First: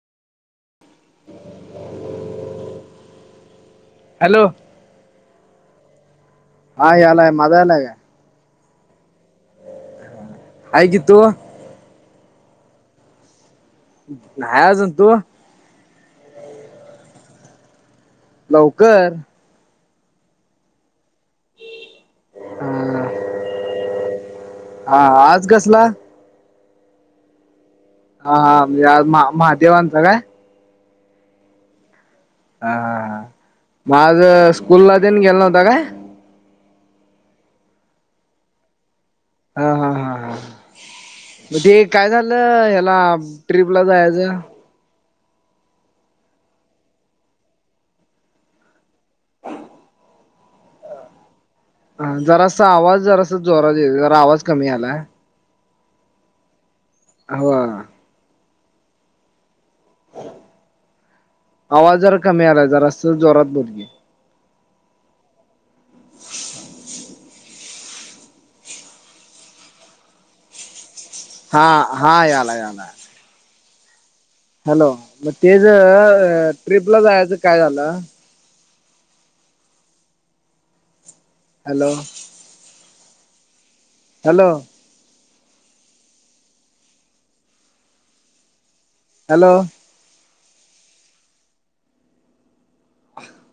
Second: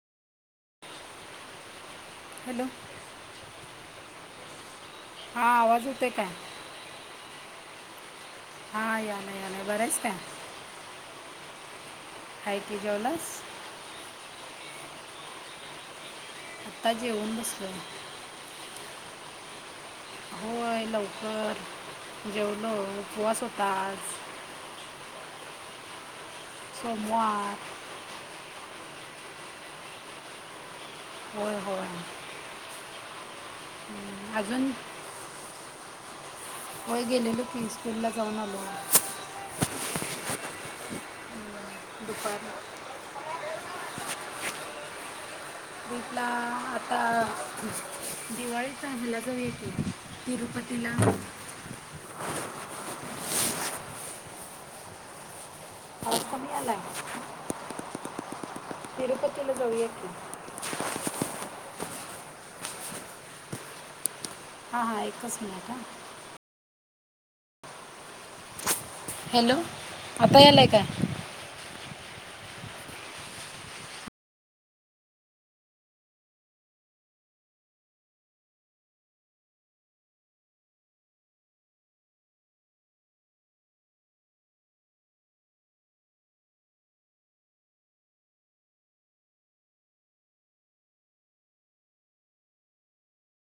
Hello hello हा आवाज यत आहे काय? हा आलाय मझा आला आहे का? हा या नाही या नाही बरंच का? हगित हा कि जेवलास. नाहीय आज तु आता जेऊन बसल. लवकर होय लवकर जेवल अं, उपवास होतात. हा आज कसला. समार हा हा या महादेवांचां काय? होय होय. ह ह मग आज स्कूल ला देन गे नव्हता काय? वय गेलेल फीस पेडला जाऊन आलो. हा हा हा हा मग ते काय दुपारी झालं ह्याला ट्रीिपला जायचं. तथला आता दिवाळी चांगल्यागवीेते. तिरूपतीला ह जरा अस आवाज जर अस जोरात येत ज आवाज कमी आला. क्यालाग हो तिरपला जोळ आवाज जरा कमी आलाय जरा असत जोरात बलगी. हां हां एकच मिनिट ह हॅलो आताय आला आहे काय? हा हा याला याला हॅलो मग ते ज ट्रिपला जायचं काय झालं. हॅलो हॅलो हॅलो ह